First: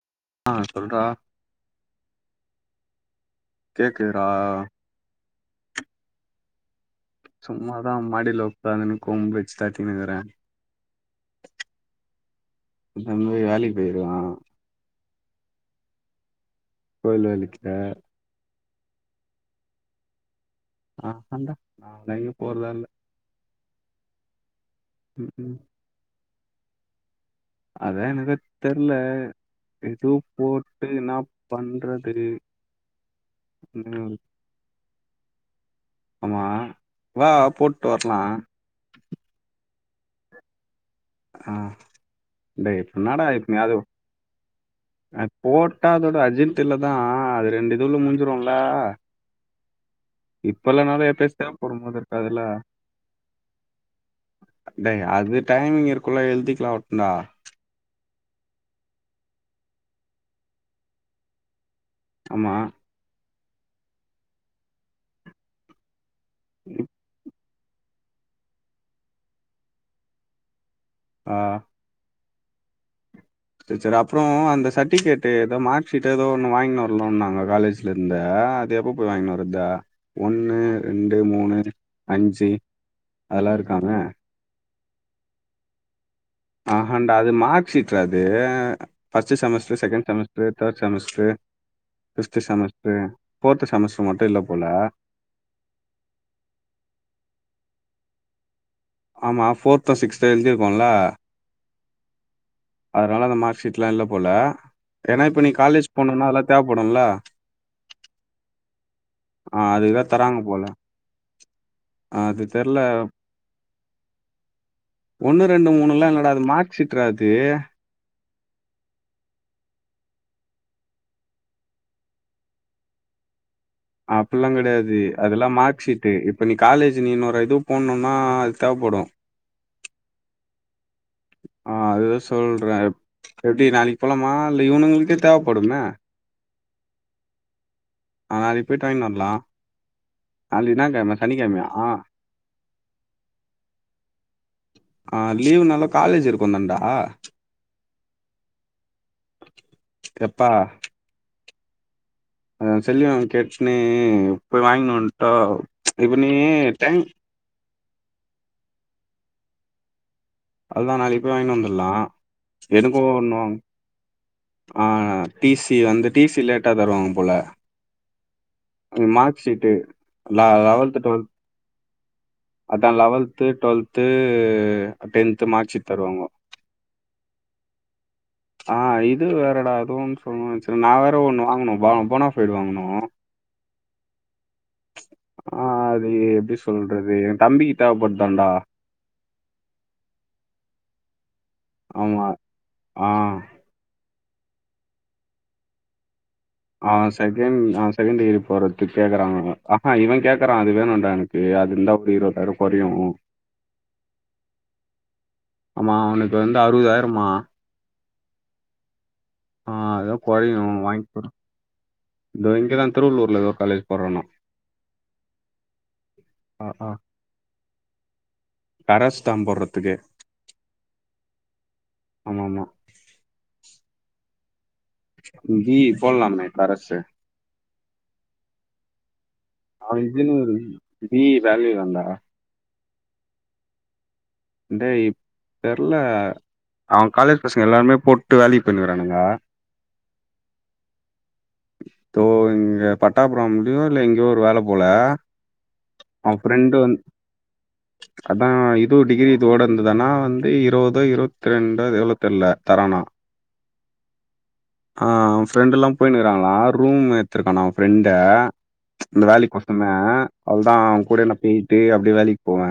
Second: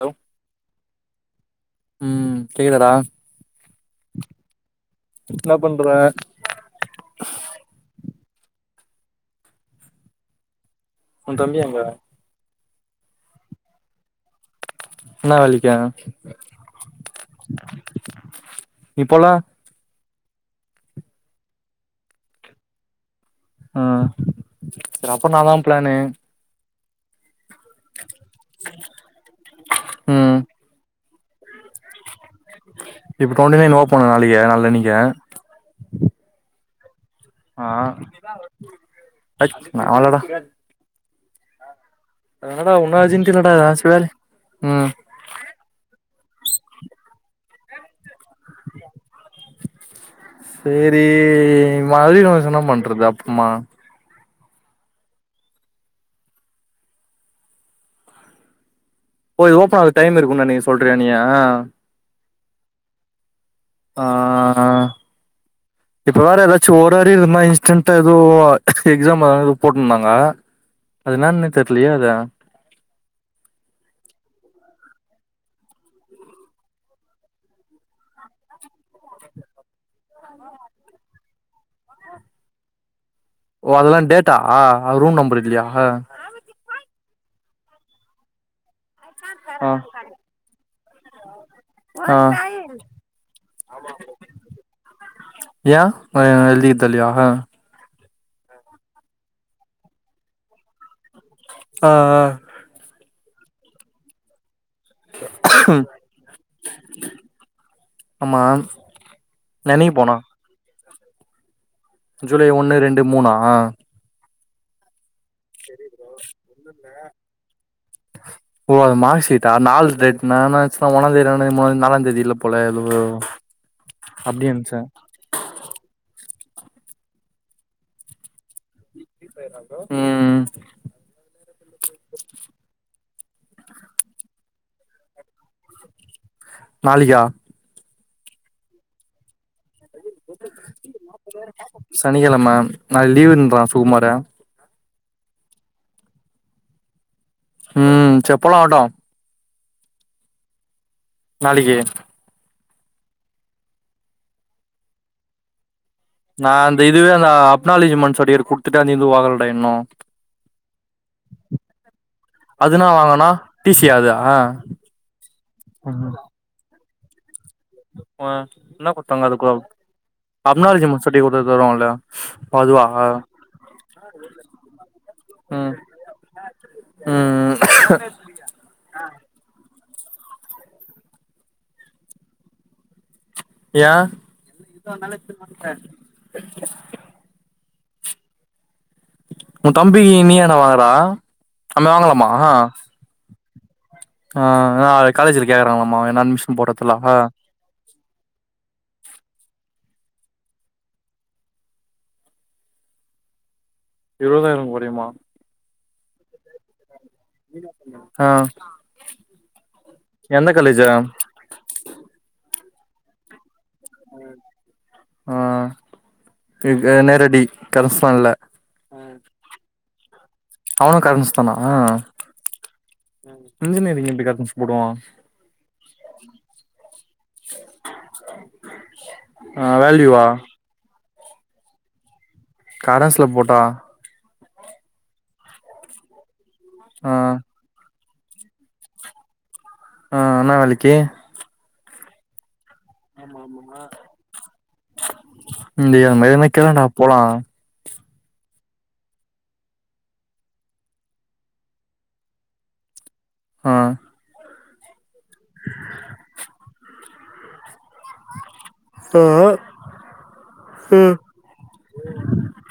Hello ஆ சொல்றா ம் கேக்தாடா கேக்குதுடா என்ன பண்ற சும்மதா மாடிலாவொக்குந்துனு கொம்பு வெச்ச தட்டீனுக்குற உ தம்பி எங்க எ தம்பி வேலைக்கி போயிருக்கா இன்னா வேலைக்கி கோயில் வேலைக்கே நீ போல ஆஹன்டா நா எங்கயு போறதா இல்ல ஆ செரி அப்புறோ இன்னாதா ம்ஹூம் பிளானு அதா எனக்கு தெர்ல எதுவு ம் போட்டு என்னா பண்றது இப்ப டுவெண்டி நைன் ஓப்பண்ணு ம், நாளக்கி நால்னனிக்கே ஆமா வா ஆ போட்டு வர்லா ஆ நா வர்லடா ஆ அடா இன்னடா டேய் இப்ப உன்ன என்னடா அர்ஜிண்டு இல்லடா நா எப்பயாது அது சி வே உம் அது போட்டா அதோட அர்ஜென்டிலதா அது ரெண்டு இதுல முட்ஞ்சிடோல செரி போது இருக்காதுல்ல மாதியோசன பண்றது அப்பம்மா டேய் அது டைமிங் இருக்குல்ல எல்திக்ளௌட்னா போய் ஓப்பன் ஆகுது டைம் இருக்குண்ணு நீ சொல்றீயா நீயே ஆமா ஆ இப்ப வேற ஏதாச்சு இப் ஒரு அறிவு [unintelligible] ரீ செண்டா எதோ எக்ஸாம் அ போட்ருந்தாங்க அது ஆ இன்னானு தெர்லயே அது செர் செரி அப்புறோ அந்த சர்டிபிகேட்டு ஏதோ மார்க் ஷீட்டோ எதோ ஒன்னு வாங்கினி வரல்ன்னோன்னாங்க காலேஜ் போய் லர்ந்து அது எப்போ போய் வாங்கினு வற்தே ஒன்னு ரெண்டு மூணு அஞ்சி ஓ அதெல்லா டேட்டா ரூம் நம்பர் இல்லியா ஆஹாண்டா அது மார்க் ஷீட்ரா அது ஃபர்ஸ்டு ஆ semester second semester third semester ஆ ஃபிஃப்த்து செமஸ்ட்ரு ஃபோர்த்து செமஸ்ட்ரு மட்டு இல்ல போல ஏ அவ எ எழ்த்தி தர்லயா ஆமா ஃபோர்த்தோ சிக்ஸ்த்தோ எழுதிர்க்கோல ஆ ஆ அதனால அந்த மார்க் ஷீட்லா இல்ல போல ஏன்னா இப்ப நீ காலேஜ் போனும்னா அதெல்லா தேவப்படும்ல ஆமா ஆ என்னைக்கு அதுக்குதா போனா தராங்க போல ஆ, அது ஜூலை ஒன்னு தெர்ல ரெண்டு மூணா ஒன்னு ரெண்டு மூணுலா என்னடா அது மார்க் ஷீட்றா அது ஓ அது மார்க் ஷீட்டா நாலு டேட்னா நா என்ன நெனச்ச ஒன்னாந் தேதி ரெண்டாந் தெதி மூனாந் தேதி நாலாந் தேதி இல்ல போல [unintelligible] அப்டி அப்புல்லா நெனச்சே கெடையாது அதெலா மார்க் ஷீட்டு இப்போ நீ காலேஜ் நீ இன்னௌரு இது போன்னோனா அது தேவப்படோ உம் ஆ அது சொல்றே எப்டி நாளைக்கு போலமா இல்ல இவனுங்களுக்கே தேவப்படுமே நாளைக்கா ஆ நாளைக்கு போய்டாது வரலா நாளைக்கு என்ன கெழம சனிக்கெழமையா சனிக்கெழமை நாளைக்கு லீவுன்றா சுகுமாரு ஆ லீவ் நாலு காலேஜ் இருக்கு தான்டா ம் செப்பலாவுடோ எப்பா நாளைக்கு அ செல்வி மேம் கேட்டுசுன்னு போய் வாங்கினு வன்ட்டா இப்ப நீ நா அந்த டைம் இதுவே அந்த அப்னாலிஜிமெண்ட்ஸ் சர்டிபிகேட் குடுத்துட்டு அந்த இது வாங்கலடா இன்னு அவளதா நாளைக்கு போய் வாங்கிட்டு வந்துடலா அதுனா எனக்கு வாங்கனா ஒண்ணோ டி சி யா அது ஆ டி சி வந்து டி சி லேட்டா தருவாங்க போல ஆ என்ன குடுத்தாங்க மார்க் அதுக்கு ஷீட்டு லெ லெவல்த் அப்னாலஜிமெண்ட் சொல்லி டுவல்த் குடுத்து வருவாங்கல்ல அதுவா அதா eleventh twelfth tenth mark sheet தருவாங்க ம் ம் ஆ இது வேற டா அதுன்னு சொல்லணும்னு நெச்சே நா வேற ஒண்ணு வாங்கனு போனாஃபைடு வாங்கனு ஏ ஆ அது எப்டி சொல்றது எ தம்பி தேவ படுதாண்டா உ தம்பி நீ யாண்டா வாங்குறா நம்ம ஆமா வாங்கலாமா ஆ ஆ அதா காலேஜில கேக்குறாங்களா என அட்மி ஆ செகண்ட் ஆ செகண்ட் டிகிரி போறதுக்கு கேக்குறாங்க ஆ ஆ இவன் கேக்றா அது வேணும்ண்டா எனக்கு அது இந்தந்தாவ ஒரு இருவதாயிரோ கொறையு இருபதாயிரம் கொறையுமா ஆமா அவனுக்கு வந்து அறுபதாயிரமா ஆ ஆ அதா எந்த கொறையு காலேஜு வாங்கி குடு இந்த இங்கேதா திருவள்ளூர்ல ஒரு காலேஜ் போடுறானா ஆ ஆ ஆ அ நேரடி கரஸ்பண்ணல கரஸ் தா போரதுக்கு அவனு காலேஜ் முடிச்சிடானா ஆமா ஆமா இன்ஜினியரிங் எப்டி கரஸ் போடுவா பி யி போலாமே கரஸ்சு ஆ அவ வேல்யூவா இன்ஜினியரிங் பி யி வேல்யூ தான்டா கரஸ்ல போட்டா டேய் தெரல அவ ஆ காலேஜ் பசங்க எல்லாருமே போட்டு வேலைக்கு போய்ருக்கானுங்க ஆ என்னா வேலைக்கு தோ இங்க பட்டாப்பிரம்லயோ இல்ல எங்கேயோ ஒரு வேல போல இங்கயே அது மாரி கேழண்டா போலா அதா இது டிகிரி தோட இருந்துதானா வந்து இருபதோ இருபத்தி ரெண்டோ எவ்ளோ தெர்ல தரானா ஆ ஆ ஃப்ரெண்டு எல்லா போய்னுக்கிறாங்களா ரூம் எத்துருக்கான்னா அவ ஃப்ரெண்டே இந்த ஆ வேலைக்கு போ சொன்னே அவ்ளதா அவ ம் கூடயே போயிட்டு அப்டியே வேலைக்கு போவே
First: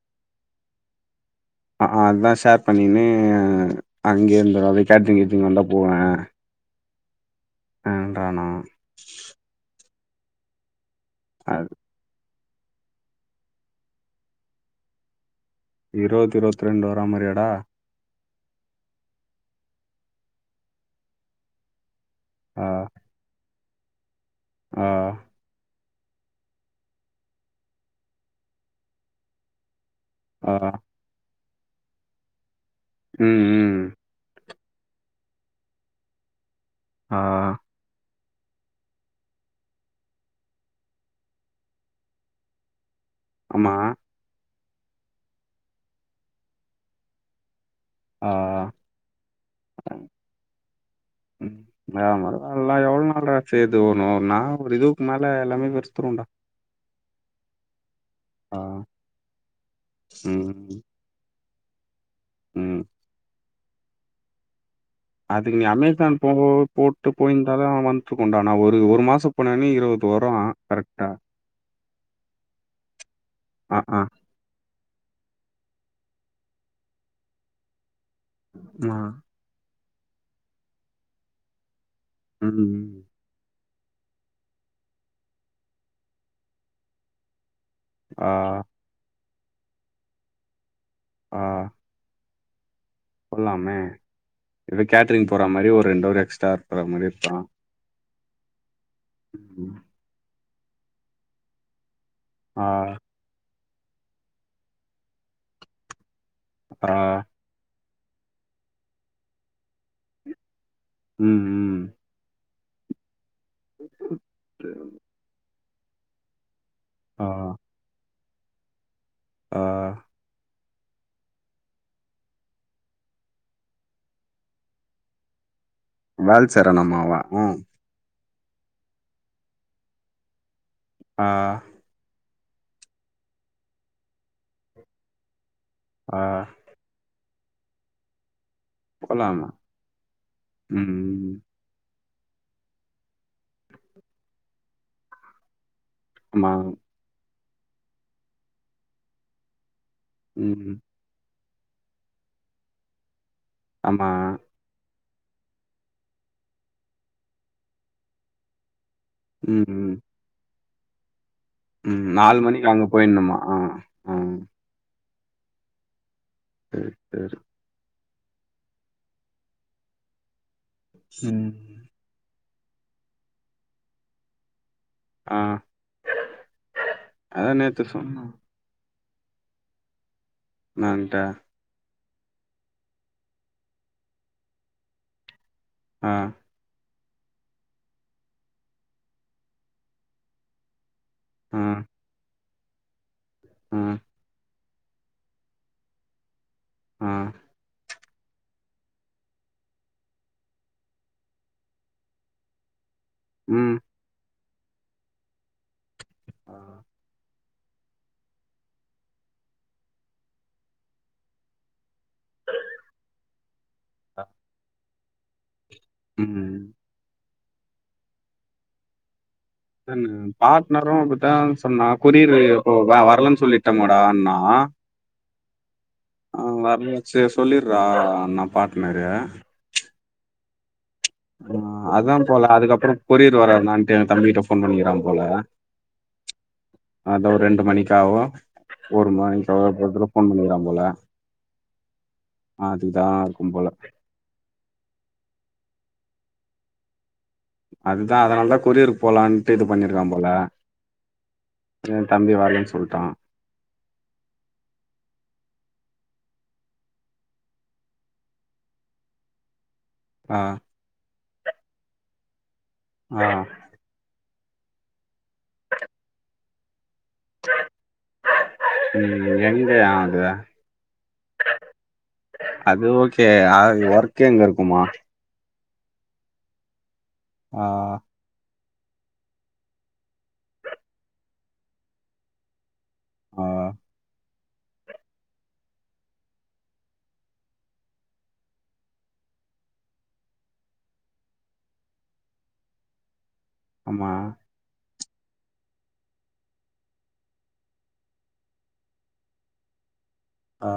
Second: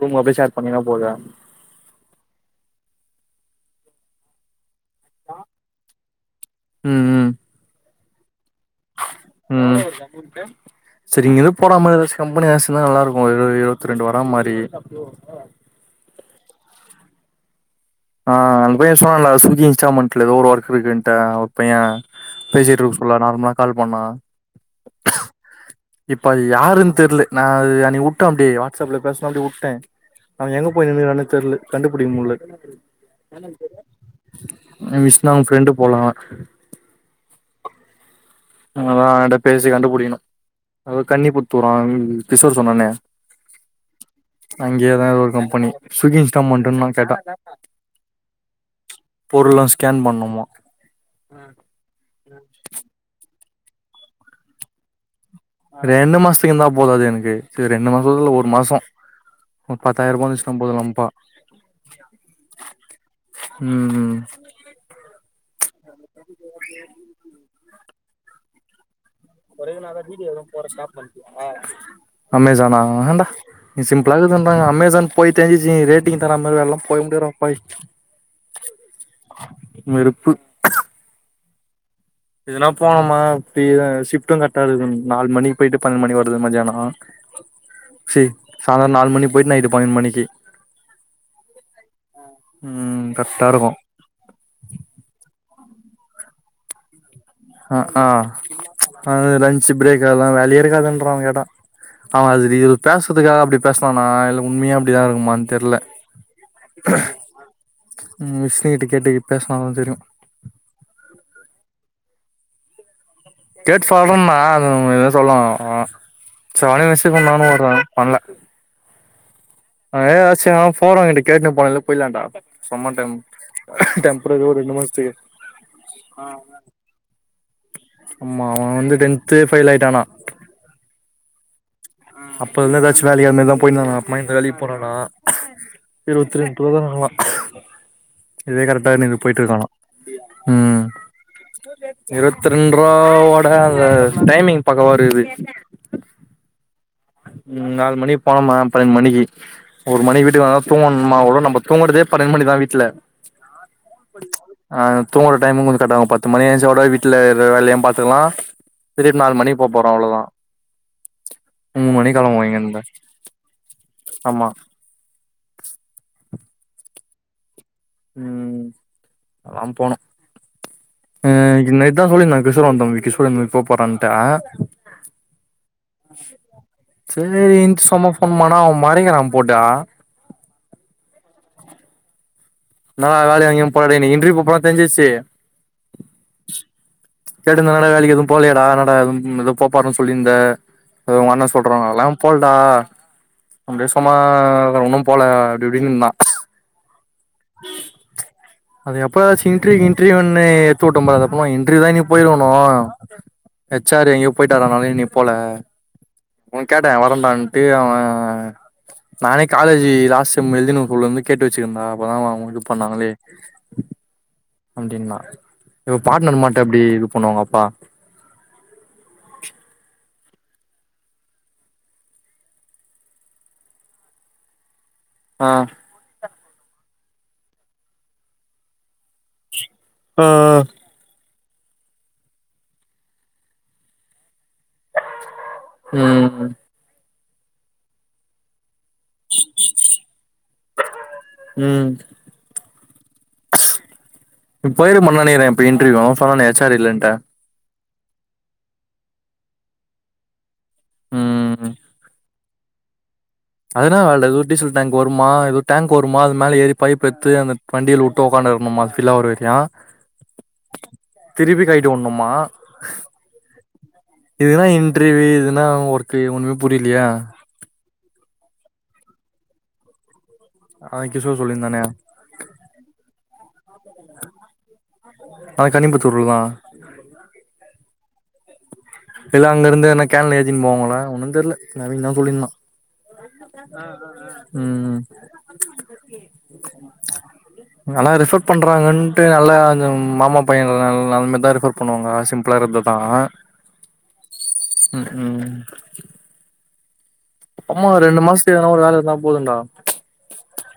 ரூம்ம அப்டியே ஷேர் பண்ணினா போது அதுதா ஷேர் பண்ணின்னு அங்கேய இருந்துடு அத கேட்ரிங் கிட்ரிங் வந்தா போவே ம் ம் ஆன்றணா ம் செரி இங்க இருந்து அது போற மாரி ஏதாச்சி கம்பெனி ஆக்சுலா நல்லா இருக்கு இருபது இருபத்தி ரெண்டு வர மாரி இருபது இருபத்தி ரெண்டு வரா மாரியாடா ஆ அந்த பைய சொன்னால்ல சுசி இன்ஸ்டால்மெண்ட்ல ஏதோ ஒரு ஒர்கு இருக்குன்டு பைய ஆ பேசிட்டு இருக்கு சொல்ல நார்மலா கால் பண்ணா ஆ இப்ப அது யாருன்னு தெரியல நா அ அன்னிக்கு உட்ட அப்படி வாட்ஸ்ப்ல பேசனு அப்டி உட்ட அவ ஆ எங்க போய் நின்னுகிறானே தெரியல கண்டுபிடிக்க முடியல ம் ம் விஷ்னா உன் ப்ரெண்டு போலா ஆ அதா அவகிட்ட பேசி கண்டுபிடிக்கணு அதா கன்னிபுத்தூரான் கிஷோர் சொன்னானே ஆமா அங்கேயேதா அது ஒரு கம்பெனி சுக்கி இன்ஸ்டால்மண்டுனா கேட்டா ஆ பொருள்லா ஸ்கேன் பண்ணுமா ஆமா இதெல்லா எவ்ள நாள் செது ஒணு நா ஒரு இதுக்கு மேல ரெண்டு மாஸ்திகி இருந்தா போதாது எனக்கு ரெண்டு மாசத்துல ஒரு ஆ மாசோ ஒரு பத்தாயிர ரூபா வச்சிட்டா போத ம் லம்ப்பா ம் ம் ம் அதுக்கு நீ அமேசான் போ போட்டு போயிருந்தாலு வந்துருக்குண்டா நா ஒரு ஒரு மாசோ அமேசான ஆன்டா ஆ ஆ சிம்பிளா இரு [unintelligible] அமேசான் போயிட்டு ஸ் ரேட்டிங் தராம மாரி வேல எல்லா போய் முடியாது டா ஆமா வெருப்பு இதெல்லா இப்ப ம் போனோமா அப்டி அ ஷிப்ட்டு கரெக்ட்டா இருக்கு நாலு மணிக்கு போயிட்டு பன்னெண்டு மணிக்கு வரதுக்கு மதியானோ சரி ஆ சாயந்தர நாலு மணிக்கு போயிட்டு நைட் பன்னெண்டு மணிக்கு ஆ ம் கரெக்டா இருக்கு போலாமே ஏதோ கேட்ரிங் போற மாரி ஒரு ரெண்டு அவர் எக்ஸ்ட்ரா இருக்கற மாரி இருக்களா அ ஆ அது லன்ச் ம். பிரேக் அதெல்லா பிரேக் அதெல்லா வேலையே இருக்காதுன்றா அவ கேட்ட அவ அது இது ஆ பேசுறதுக்காக அப்டி பேசுனான இல்ல உண்மையா அப்டிதா இருக்குமானு தெர்ல விஷ்ணுகிட்ட கேட்டு பேசனாதா தெரியு ம் ம் கேட்டு சொல்றன்னா அது எது சொல்லல்ல ஆ சரி அதே வெச்சிக்ட்டுனு நானு பண்ணல அதே யோசிச்சிங்க போற எடுக்கு கேட்ட போனலே போய்லாடா சம டைம் டெம்ரவரியா ஒரு ரெண்டு மாசத்துக்கு வேலை செய்றானாமா அவ ம் ஆமா அவ வந்து டென்த் பெயில் ஆயிட்டானா ஆ அப்ப இருந்த ஏதாச்சு வேல அந்தமாரி தா போயிருந்தானா அப்புரமா இந்த வேலைக்கு போறானா ஆ இருபத்தி ரெண்டு [unintelligible] இதே கரெக்டா இருக்குனு போயிட்டு போலாமா இருக்கனா ம் இருபத்த ரெண்டு ரூபோட அந்த டைமிங் பக்காவ இருக்குது மா ம் நாலு மணிக்கு போனோம்மா பன்னெண்டு மணிக்கு ஒரு மணிக்கி வீட்டுக்கு வந்தா ம் தூங்கணு டைம் அவு நம்ம தூங்குரதே பண்ணேண்டு மணி தா வீட்ல ஆமா ஆ தூங்குற டைமு கொஞ்சோ கர்டாவு பத்து மணி எஞ்சா ஓட வீட்டுல இருக்குற வேலையு பாத்துக்லா திரும்பி நாலு மணிக்கி ம் போ போறோ ம் அவ்ளோ தா ம் நாலு மணிக்கு இங்கருந்து அங்க போயிட்ணுமா ஆமா செரி செரி ம் அதல்லா போனு ஆ ம் இன்னைக் நைட் தா சொல்லிருந்தாங்க கிஷோர் [unintelligible] கிஷோரு மும்பை போ போறான் டா ஆ செரி அதான் நேற்று சும்மா சொன்னேன் போன் பனாண்ணா அவன் மறைக்கிறா போட்டா நா தா வா வேலையா எங்கயு போட நீ இண்ட்ரியுக்கு போனனு தெரிஞ்சிர்ச்சு ஆஹா தேட்ற நல்ல வேலைக்கு எது போலயா டா என்னா டா எதோ போ போறன் சொல்லிருந்த ஓங்க அண்ண ஆ சொல்றனால் போல்டா ஆ அப்டியே சும்மா தா ஒன்னு போல அப்டிப்டின்னுதா ஆ உம் அது எப்போ வாச்சு இன்ர்வூக்கு இன்டர்வியூன்னு எடுத்து விட்டோம்ரா அது அப்புறம் இடர்வூ போயிடணும் ம் ஹச் ஆர் எங்கியோ போய்ட்டாராம இன்னியு போல ஆ, உன் கேட்டே வரண்டான்ட்டு அவன் நானே காலேஜி லாஸ்ட டைம் எழுதிதுனு சொல்ல வந்து கேட்டுச்சிருந்தா அப்பதா அவன இது பண்ணாங்களே அப்டின்னா இவே பார்ட்னர் ம் மாட்டோ எப்டி இது பண்ணுவாங்க அப்பா பார்ட்னரு அப்டித்தா சொன்னா கொரியரு வரலன்னு சொல்லிட்டமாடான்னா ஆ ஆ வர்ல சேர் சொல்லிட்றா நா பாட்னேரு ஆ ஆ அதா போல அதுக்கப்புறம் கொரியர் வரு என்னான்ட்டு தம்பிக்க கிட்ட போன் பண்ணிக்கிறங்க போல ம் அது ஒரு ரெண்டு மணிக்க ஆவு ஒருமா நீ சாப்புற நேரத்துல போன் பண்கிறா போல ம் அதுதா இருக்கும் போல இப்ப போயிருப்பான்னு நெனக்கிறே இப்ப இன்ட்ரெவியு அவதா சொன்னானே ஹச் ஆர் இல்லன்ட்டு அதுதா அதனால தா கொரியருக்கு போலான்ட்டு இது பண்ணிருக்கா போல ம் என் தம்பி வரலன்னு சொல்ட்டா அதுதா வேல ஏதோ டிசல் டேங்க் வருமா ஏதோ டேங்க் வருமா அது மேல ஏறி பைப் எடுத்து வண்டில உட்டு உக்காண்டு இருக்குணும்மா ஃபில்லாவுர வரிக்கு ஆ திருப்பி கயிட்டு உண்ணுமா ஆ இதுக்கு தா இன்ர்வியூ இதுன்னா ஒர்க்கு ஒண்ணுமே புரியிலியே ம் எங்கயா அது அவ கிஷோர் சொல்லியிருந்தானே அது ஓகே அ ஒர்க் எங்க இருக்குமா அது கனிம்பத்தூர்லதா [inaudible] ஆ இல்ல அங்க இருந்து என்ன கேன்ல ஏத்தினு போவாங்களா ஒன்னு தெரியல நவீன்தா சொல்லிருந்தா ஆ ம் இங்கெல்லா ரெஃபர் பண்றாங்கன்ட்டு நல்லா மாமா பைய நெலமைதா ரெஃபர் பண்ணுவாங்க சிம்பிளா இருந்ததா ஆமா ம் ம் அம்மா ரெண்டு மாசத்துக்கு எதனா ஒரு வேல இருந்தா போதுன்டா ஆ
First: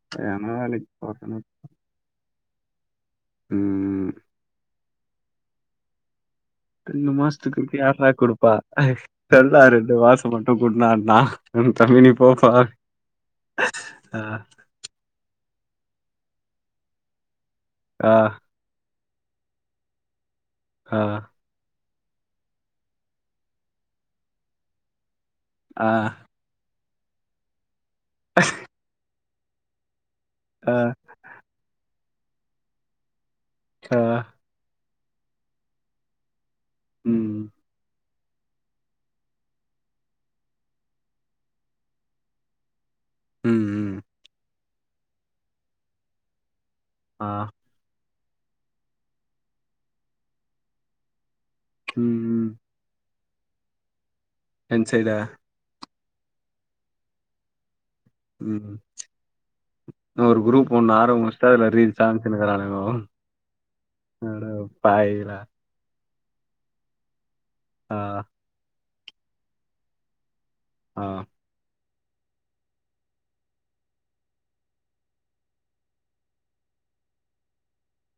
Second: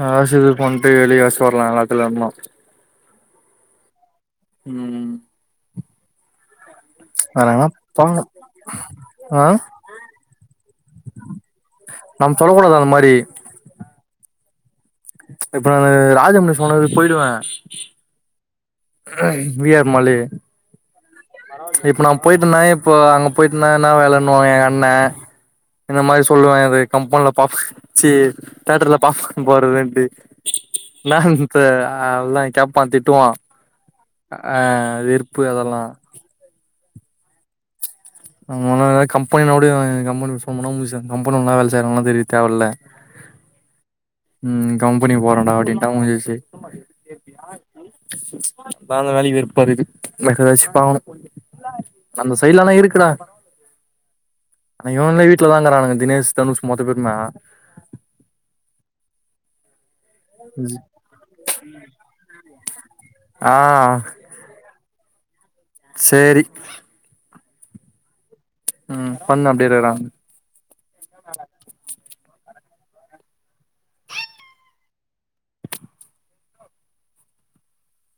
காசு இது ஏன்னா வேலைக்கு போட்டு போறதுன்னு வெளியேசு வரலா எல்லாத்துல இருந்து ம் ம் ரெண்டு வேற மாஸ்த்துக்கு எங்கனா இப்ப யார்டா பாக்கணு குடுப்பா ஆ தெர்லா ரெண்டு மாச மட்டு குடுன்னானா தமினிப்போ தொட கூடாதா அந்த மாரி அ இப்ப நா ராஜம்ன சொன்னதுக்கு போயிடுவே ஆ வி ஆர் மளி அதா இப்ப நா போயிட்டனா இப்ப அங்க போயிட்டனா என்ன வேலண்ணுவாங்க எங்க அண்ணே ஆ இந்த மாரி சொல்லுவே அது கம்பன்ல பாஃப்ச்சு தேட்டர்ல பாஃப்கான் போடறதுன்ட்டு ஆ நா இப்ப அதல்லா கேப்பா திட்டுவா ஆ ஆ விற்ப்பு அதெல்லா ம் ஆ எதனா கம்பெனினா னோடயு கம்முனு ஃபோன் பண்ணாம போய் கம்பனில்ல வேல செய்றனா தெர்ய தேவயில்ல ம் ம் ம் கம்பெனி போறண்டா அப்டின்ட்டா முடிஞ்சிச்சு ஆ பாக்கனுனாலே வெறுப்பாக்கு வேற ஏதாச்சு பாக்ணு ம் அந்த ம் சைட்லா ஆனா இருக்குடா என் ஆனா சைடா இவன்லா வீட்ல தான்ங்கறானுங்க தினேஷ், தனுஷ் மத்த பேருந்தா ம் ஒரு குரூப் ஒண்ணு ஆரம்பிச்சுட்டா அதுல ரீல்ஸா அனுப்பினுக்றானுகோ ஆ அட பாவிகளா செரி ஆ ம் பண்ணு அப்டேட்டடான் ஆ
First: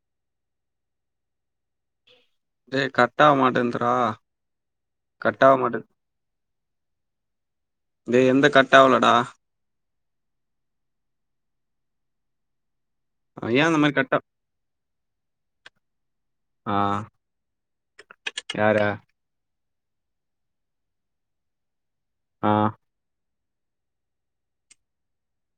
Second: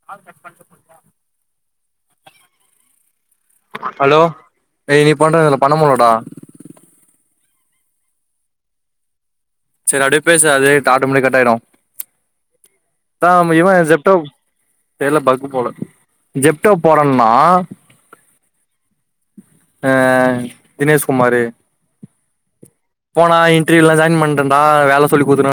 கால் கட் பண்டு தே கட் ஆவ மாட்டன் ஹலோ ஏய் நீ பண்ட இதுல பண்ண மாட்டேன் முல்லடா டே எந்த கட் ஆவலடா சரி அப்டியே பேசு அதே ஆட்டோமட் கட் ஆய்டு ஏன் இவ அந்த மாரி கட் செப்டோ தெர்ல பக்கு போல ஜெப்டோ ஆ போறன்னா யாரு அ தினேஷ் குமாரு ஆ போனா இன்டர்வியூல்லா ஜாயின் பண்ருந்தா வேல சொல்லி குத்து